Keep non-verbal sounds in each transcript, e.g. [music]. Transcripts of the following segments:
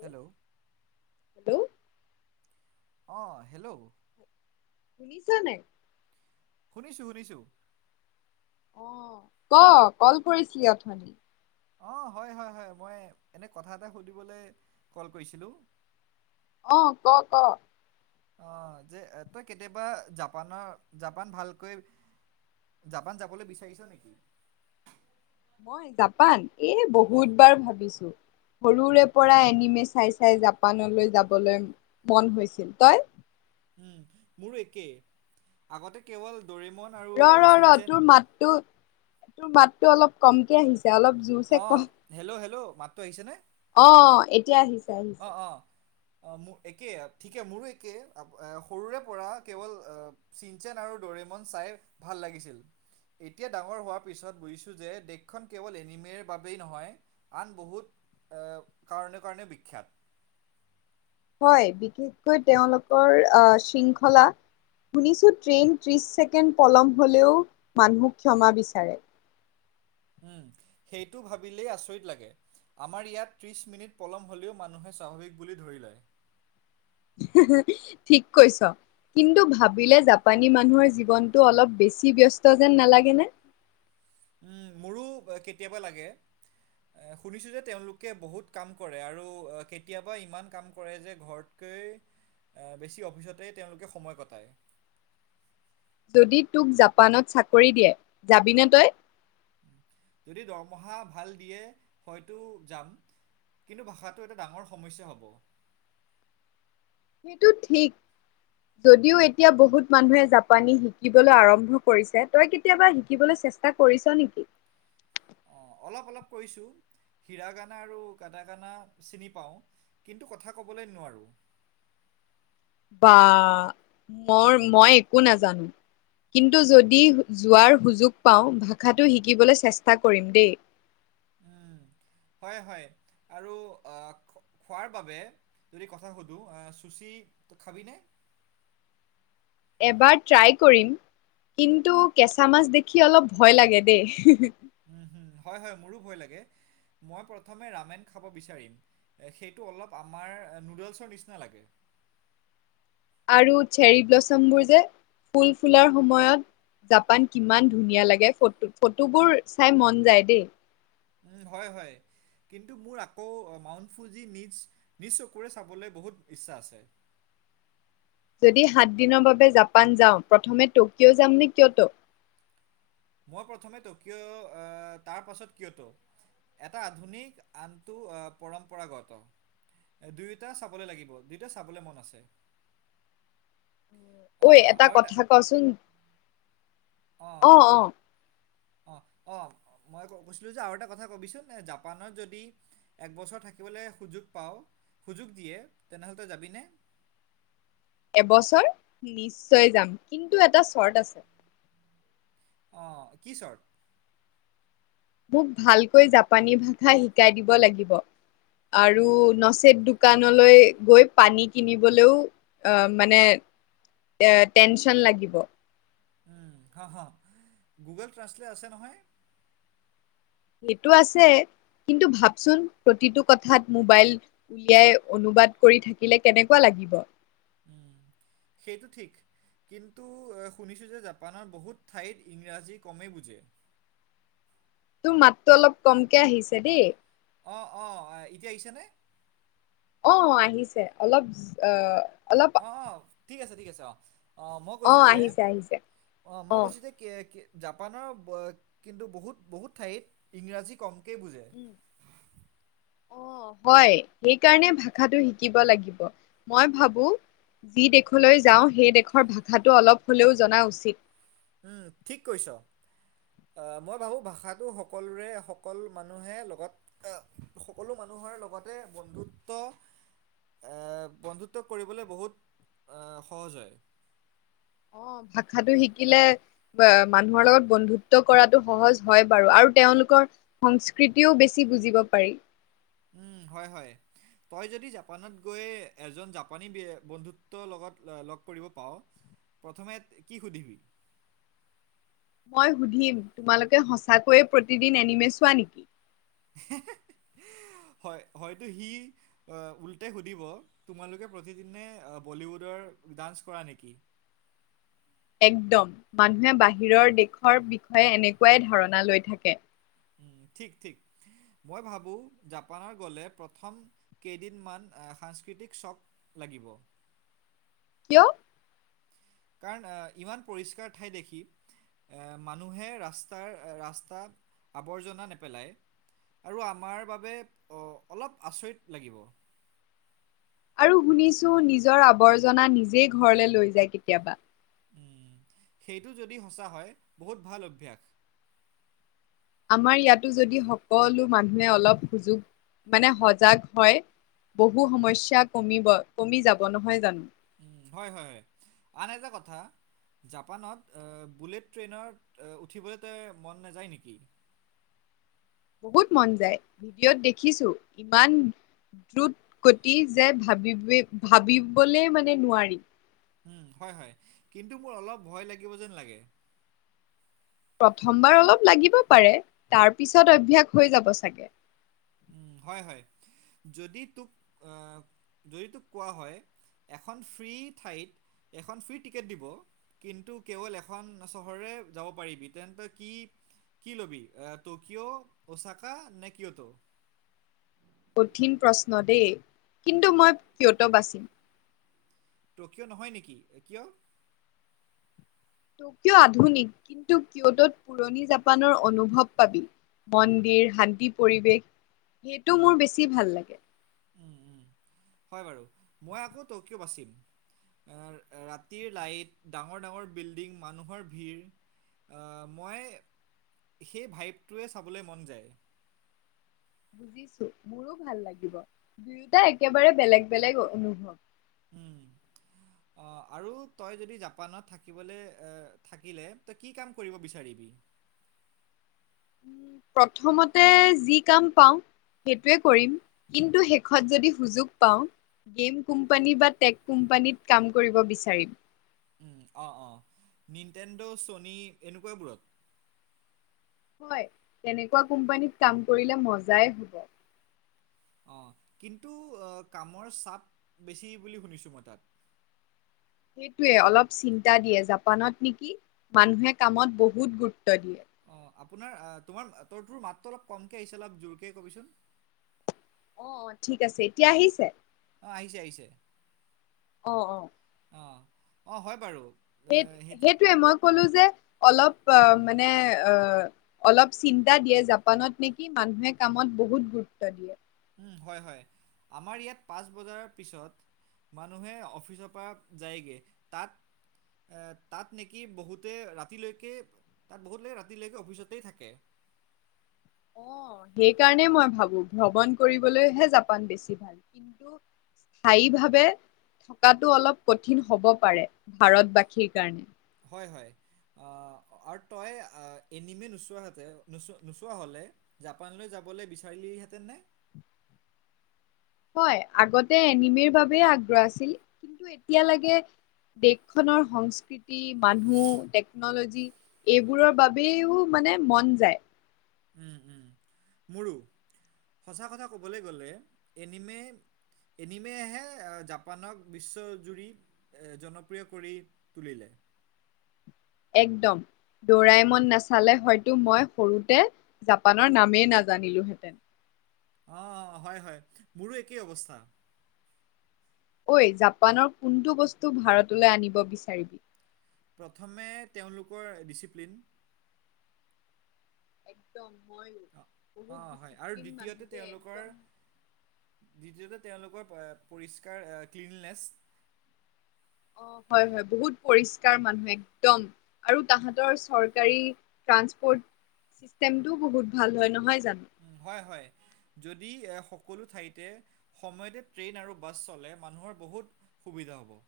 Hello hello অহ hello. শুনিছ নাই শুনিছোঁ শুনিছোঁ। অ ক কল কৰিছিলি অথনি অ হয় হয় হয় মই এনে কথা এটা সুধিবলে কল কৰিছিলোঁ। অ ক ক। অহ যে তই কেতিয়াবা জাপানৰ জাপান ভালকৈ জাপান যাবলৈ বিচাৰিছ নেকি? মই জাপান এই অঁ বহুত বাৰ ভাবিছোঁ। সৰুৰে পৰা এনিমে চাই চাই জাপানলৈ যাবলৈ উম মোৰো একেই আগতে কেৱল। দৰিমন আৰু ৰ ৰ ৰ চিনচেন তোৰ মাতটো তোৰ মাতটো অলপ কমকে আহিছে। অলপ জোৰছে অঁ কৱক হেল্ল' হেল্ল' মাতটো আহিছেনে অ এতিয়া আহিছে আহিছে। অঁ অঁ অ একে ঠিকে মোৰো একে আ সৰুৰে পৰা কেৱল চিনচেন আৰু দৰি মন চায়ে ভাল লাগিছিল। এতিয়া ডাঙৰ হোৱাৰ পিছত বুজিছোঁ যে দেশখন কেৱল এনিমেৰ বাবেই নহয় আন বহুত এ কাৰণে কাৰণে বিখ্যাত। হয় বিশেষকৈ তেওঁলোকৰ অহ শৃংখলা শুনিছোঁ ট্ৰেইন ত্ৰিশ ছেকেণ্ড পলম হ'লেও মানুহক ক্ষমা বিচাৰে। উম সেইটো ভাবিলেই আচৰিত লাগে। আমাৰ ইয়াত ত্ৰিশ মিনিট পলম হলেও মানুহে স্বাভাৱিক বুলি ধৰিলয়। ঠিক কৈছ। কিন্তু ভাবিলে জাপানী মানুহৰ জীৱনটো অলপ বেছি ব্যস্ত যেন নালাগেনে! উম, [unintelligible] মোৰো কেতিয়াবা লাগে এ শুনিছো যে তেওঁলোকে বহুত কাম কৰে আৰু কেতিয়াবা ইমান কাম কৰে যে ঘৰত [unintelligible] বেছি অফিচতে তেওঁলোকে সময় কটায়। যদি তোক জাপানত চাকৰি দিয়ে যাবিনে তই যদি দৰমহা ভাল দিয়ে হয়তো যাম। কিন্তু ভাষাটো এটা ডাঙৰ সমস্যা হ'ব সেইটো ঠিক যদিও এতিয়া বহুত মানুহে জাপানী শিকিবলৈ আৰম্ভ কৰিছে তই কেতিয়াবা শিকিবলৈ চে চেষ্টা কৰিছ নিকি? অ অলপ অলপ কৈছোঁ হীৰা গানা আৰু কাটা গানা চিনি পাওঁ কিন্তু কথা ক'বলৈ নোৱাৰোঁ বা মৰ মই একো নেজানো কিন্তু যদি যোৱাৰ সুযোগ পাওঁ ভাষাটো শিকিবলৈ চেষ্টা কৰিম দেই। উম, হয় হয় আৰু অ খোৱাৰ বাবে যদি কথা সোধু চুচি খাবি নে এবাৰ ট্ৰাই কৰিম কিন্তু কেঁচা মাছ দেখি অলপ ভয় লাগে দেই। উম, হয় হয় মোৰো ভয় লাগে মই প্ৰথম ৰামেন খাব বিচাৰিম সেইটো অলপ আমাৰ নুডলছ নিচিনা লাগে [unintelligible] আৰু চেৰী ব্লাচম বোৰ যে ফুল ফুলাৰ সময়ত জাপান কিমান ধুনীয়া লাগে ফটো ফটোবোৰ চাই মন যায় দেই। উম হয় হয় কিন্তু মোৰ আকৌ মাউন ফুজি নিচ নিজ চকুৰে চাবলৈ বহুত ইচ্ছা আছে। [unintelligible] যদি সাতদিনৰ বাবে জাপান যাওঁ প্ৰথমে ট'কিঅ' যামনে কিয়ত মই প্ৰথমে তকিয় তাৰ পাছত কিয়ত এটা আধুনিক আনটো পৰম্পৰাগত দুয়োটা চাবলে লাগিব দুয়োটা চাবলে মন আছে। [unintelligible] ঐ আহ, এটা আৰু কথা কচোন অ অ অ অ মই কৈছিলো যে আৰু এটা কথা কবিচোন জাপানত যদি একবছৰ থাকিবলৈ সুযোগ পাওঁ সুযোগ দিয়ে তেনেহলে ত‌ই যাবিনে এবছৰ নিশ্চয় যাম কিন্তু এটা চৰ্ট আছে অ কি চৰ্ট মোক ভালকৈ জাপানী ভাষা শিকাই দিব লাগিব। আৰু নচেত দোকানলৈ গৈ পানী কিনিবলৈও অ মানে এ টেনচন লাগিব উ গুগল ট্ৰান্সলেট আছে নহয় সেটো আছে কিন্তু ভাবচোন প্ৰতিটো কথাত মোবাইল উলিয়াই অনুবাদ কৰি থাকিলে কেনেকুৱা লাগে লাগিব উম, সেইটো ঠিক কিন্তু শুনিছো যে জাপানৰ বহুত ঠাইত ইংৰাজী কমেই বুজে তোৰ মাতটো অলপ কমকে আহিছে দেই অ অ এতিয়া আহিছে নে অ আহিছে অলপ অ অলপ অঁ অঁ ঠিক আছে ঠিক আছে অ মই কৈছো যে আহিছে আহিছে অ মই কৈছো যে কি এ জাপানৰ কিন্তু বহুত বহুত ঠাইত ইংৰাজী কম তাকে বুজে উম অ হয় সেইকাৰণে ভাষাটো শিকিব লাগিব মই ভাবো। যি দেশলৈ যাওঁ সেই দেশৰ ভাষাটো অলপ হলেও জনা উচিত। উম ঠিক কৈছ। আহ মই ভাবো ভাষাটো সকলোৰে সকলো মানুহে লগত সকলো মানুহ লগতে বন্ধুত্ব বন্ধুত্ব কৰিবলৈ বহুত সহজ হয়। অ ভাষাটো শিকিলে বা মানুহৰ লগত বন্ধুত্ব কৰাটো সহজ হয় বাৰু আৰু তেওঁ তেওঁলোকৰ সংস্কৃতিও বেছি বুজিব পাৰি। উম হয় হয় তই যদি জাপানত গৈ এজন জাপানী বন্ধুত্বৰ লগত লগ কৰিব পাও প্ৰথমে কি সুধিবি। [unintelligible] মই সুধিম তোমালোকে সঁচাকৈয়ে প্ৰতিদিন এনিমি চোৱা নেকি। হে হে [inaudible] হয় হয়তো সি উল্টে সুধিব তোমালোকে প্ৰতিদিনে বলিউডৰ ডান্স কৰা নেকি। [inaudible] একদম মানুহে বাহিৰৰ দেশৰ বিষয়ে এনেকোৱাই ধাৰণা লৈ থাকে। উম ঠিক ঠিক মই ভাবো জাপানৰ গলে প্ৰথম কেইদিন মান সাংস্কৃতিক চক লাগিব কিয়। কাৰণ ইমান পৰিষ্কাৰ ঠাই দেখি। এ মানুহে ৰাস্তাৰ ৰাস্তা আৱৰ্জনা নেপেলায় আৰু আমাৰ বাবে অ অলপ আচৰিত লাগিব। আৰু শুনিছো নিজৰ আৱৰ্জনা নিজেই ঘৰলে লৈ যায় কেতিয়াবা। সেইটো যদি সঁচা হয় বহুত ভাল অভ্যাস আমাৰ ইয়াতো যদি সকলো মানুহে অলপ সুযোগ মানে সজাগ হয়। বহু সমস্যা কমিব কমি যাব নহয় জানো। হয় হয় হয় আন এটা কথা। জাপানত বুলেট ট্ৰেইনত উঠিবলৈ তই মন নাযায় নেকি। [inaudible] বহুত মন যায় ভিডিঅ'ত দেখিছো ইমান দ্ৰুত গতি যে ভাবিব ভাবিবলৈ মানে নোৱাৰি উম হয় হয় কিন্তু মোৰ অলপ ভয় লাগিব যেন লাগে। প্ৰথমবাৰ অলপ লাগিব পাৰে তাৰ পিছত অভ্যাস হৈ যাব চাগে। হয় হয় যদি তোক যদি তোক যদি তোক কোৱা হয়। এখন ফ্ৰী ঠাইত এখন ফ্ৰী টিকেট দিব কিন্তু কেৱল এখন চহৰৰে যাব পাৰিবি তেন্তে কি কি ল'বি ত কিয় চাকা নে কিয় ত কঠিন প্ৰশ্ন দেই কিন্তু মই কিয়ত বাচিম টকিঅ' নহয় নেকি কিয় টকিঅ' আধুনিক কিন্তু কিয় তত পুৰণি জাপানৰ অনুভৱ পাবি। মন্দিৰ শান্তি পৰিৱেশ সেইটো মোৰ বেছি ভাল লাগে। উম, উম। [inaudible] হয় বাৰু মই আকৌ টকিঅ' বাচিম। ৰাতিৰ লাইট ডাঙৰ ডাঙৰ বিল্ডিং মানুহৰ ভিৰ। মই সেই ভাইপটোৱে চাবলৈ মন যায়। বুজিছো মোৰো ভাল লাগিব দুয়োটা একেবাৰে বেলেগ বেলেগ অনুভৱ। [unintelligible] উম অ', আৰু তই যদি জাপানত থাকিবলৈ থাকিলে তই কি কাম কৰিব বিচাৰিবি। [unintelligible] প্ৰথমতে যি কাম পাওঁ। সেইটোৱে কৰিম কিন্তু শেষত যদি সুযোগ পাওঁ। গেম কোম্পানী বা টেক কোম্পানীত কাম কৰিব বিচাৰিম। উম অ অ নন্তেন্দ্ৰ চনি এনেকোৱা বোৰত। তেনেকোৱা কোম্পানীত কাম কৰিলে মজাই হ'ব। অ কিন্তু কামৰ চাপ বেছি বুলি শুনিছো মই তাত। [unintelligible] সেইটোয়ে অলপ চিন্তা দিয়ে জাপানত নেকি মানুহে কামত বহুত গুৰুত্ব দিয়ে। অ', আপোনাৰ আহ তোমাৰ তোৰ তোৰ মাতটো অলপ কমকে আহিছে। অলপ জোৰকে কবিচোন। অ' ঠিক আছে এতিয়া আহিছে। অহ আহিছে আহিছে। অহ অহ। অ' অ' হয় বাৰু। এ, সেই সেইটো সেইটয়ে মই ক'লো যে। অলপ অ' মানে অ' অলপ চিন্তা দিয়ে। জাপানত নেকি মানুহে কাম। ত বহুত গুৰুত্ব দিয়ে। উম হয় হয়। আমাৰ ইয়াত পাঁচ বজাৰ পিছত। মানুহে অফিচৰ পৰা যায়গে তাত। এ তাত নেকি বহুতে ৰাতিলৈকে। তাত বহুত লকে ৰাতিলৈকে অফিচতেই থাকে। অ' সেইকাৰণে মই ভাবো ভ্ৰমণ কৰিবলৈহে জাপান বেছি ভাল কিন্তু। স্থায়ী ভাৱে থকাতটো অলপ কঠিন হব পাৰে ভাৰতবাসীৰ কাৰণে। হয় হয়। [unintelligible] আৰু তই এনিমে নোচোৱা হতেচ নোচোৱা হলে জাপানলৈ যাবলৈ বিচাৰিলি হে। তেনে। হয়। আগতে এনিমিৰ বাবোব আগ্ৰহ আছিল। কিন্তু এতিয়া লাগে। দেশখনৰ সংস্কৃতি মানুহ টেকনলজি এইবোৰৰ বাবও মানে। মানে মন যায়। উম, উম। মোৰো সঁচা কথা ক'বলৈ গ'লে এনিমে। এনিমেহে জাপানক বিশ্বজুৰি জনপ্ৰিয় কৰি তুলিলে। একদম। দৌৰাই মন নাচালে হয়তো মই সৰুতে জাপানৰ নামেই নাজানিলোহেঁতেন। [inaudible] অ' হয় হয়।, মোৰো একেই অৱস্থা। ঐ জাপানৰ কোনটো বস্তু ভাৰতলৈ আনিব বিচাৰিবি। প্ৰথমে তেওঁলোকৰ ডিচিপ্লিন। একদম। মইও। অ' বহুত অ' হয় আৰু ডিচিপ্লিন মানুহ দ্বিতীয়তে দেই তেওঁলোকৰ একদম দ্বিতীয়তে। তেওঁলোকৰ পৰিষ্কাৰ ক্লিননেছ। অ হয় হয় বহুত পৰিষ্কাৰ মানুহ একদম আৰু তাহাঁতৰ চৰকাৰী ট্ৰানসপৰ্ট চিষ্টেম টোও বহুত ভাল হয় নহয়। জানো উ হয় হয়। যদি এ সকলো ঠাইতে সময়তে ট্ৰেইন আৰু বাছ চলে মানুহৰ বহুত। সুবিধা হ'ব।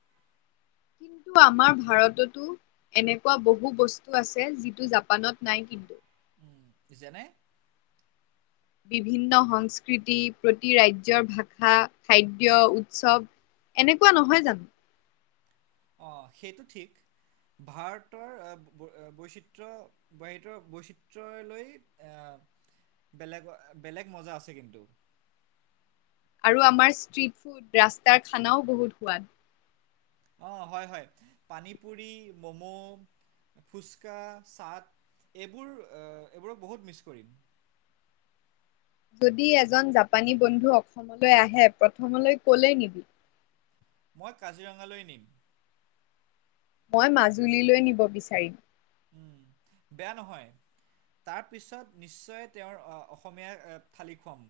[inaudible] কিন্তু আমাৰ ভাৰততো এনেকুৱা বহু বস্তু আছে যিটো জাপানত নাই কিন্তু। উম যেনে বিভিন্ন সংস্কৃতি প্ৰতি ৰাজ্যৰ ভাষা খাদ্য উৎসৱ। এনেকুৱা নহয় জানো অ সেইটো ঠিক ভাৰতৰ বৈচিত্ৰ বৰ বৈচিত্ৰলৈ আহ বেলেগ বেলেগ মজা আছে কিন্তু আৰু আমাৰ ষ্ট্ৰিট ফুড ৰাস্তাৰ খানাও বহুত সোৱাদ অ'হয় হয় পানী পুৰি ম'ম' ফুচকা চাট এইবোৰ এইবোৰক বহুত মিচ কৰিম যদি এজন জাপানী বন্ধু অসমলৈ আহে প্ৰথমলৈ কলে নিবি মই কাজিৰঙালৈ নিম মই মাজুলীলৈ নিব বিচাৰিম উম বেয়া নহয়। তাৰ পিছত নিশ্চয় তেওঁৰ অসমীয় থালি খুৱাম।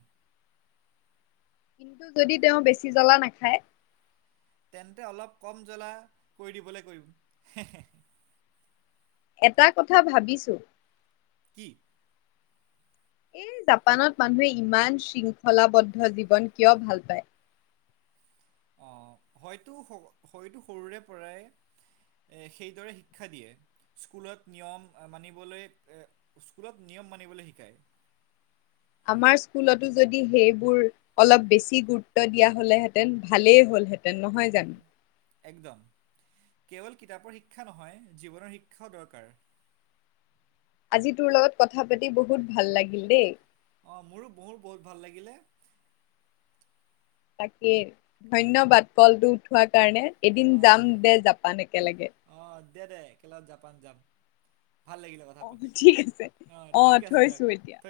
কিন্তু যদি তেওঁ বেছি জ্বলা নাখায় তেন্তে অলপ কম জ্বলা কৰি দিবলৈ কৰিম। এটা কথা ভাবিছোঁ কি? এই জাপানত মানুহে ইমান শৃংখলাবদ্ধ জীৱন কিয় ভাল পায়। অ হয়তো হয়তো সৰুৰে পৰাই এ সেইদৰে শিক্ষা দিয়ে স্কুলত নিয়ম মানিবলৈ এ স্কুলত নিয় নম মানিবলৈ শিকায়। [inaudible] আমাৰ স্কুলতো যদি সেইবোৰ অলপ বেছি গুৰুত্ব দিয়া হলেহেঁতেন ভালেই হ'ল হেতেন তেন নহয় জানো উম, একদম কেৱল কিতাপৰ শিক্ষা নহয় জীৱনৰ শিক্ষাও দৰকাৰ। [inaudible] যিটোৰ লগত কথা পাতি বহুত ভাল লাগিল দেই। অ মোৰো মোৰ বহুত ভাল লাগিলে। তাকী ধন্যবাদ কলটো উঠোৱাৰ কাৰণে এদিন যাম অ', দে জাপান একেলগে। অ', দে দে একেলগ জাপান যাম ভাল লাগিলে কথা আহ পাতি। ঠিক আছে অ আহ ঠিক আছে দিয়ক থৈছো এতিয়া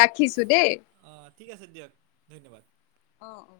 ৰাখিছো দেই। অঁ ঠিক আছে দিয়ক ধন্যবাদ। অ অ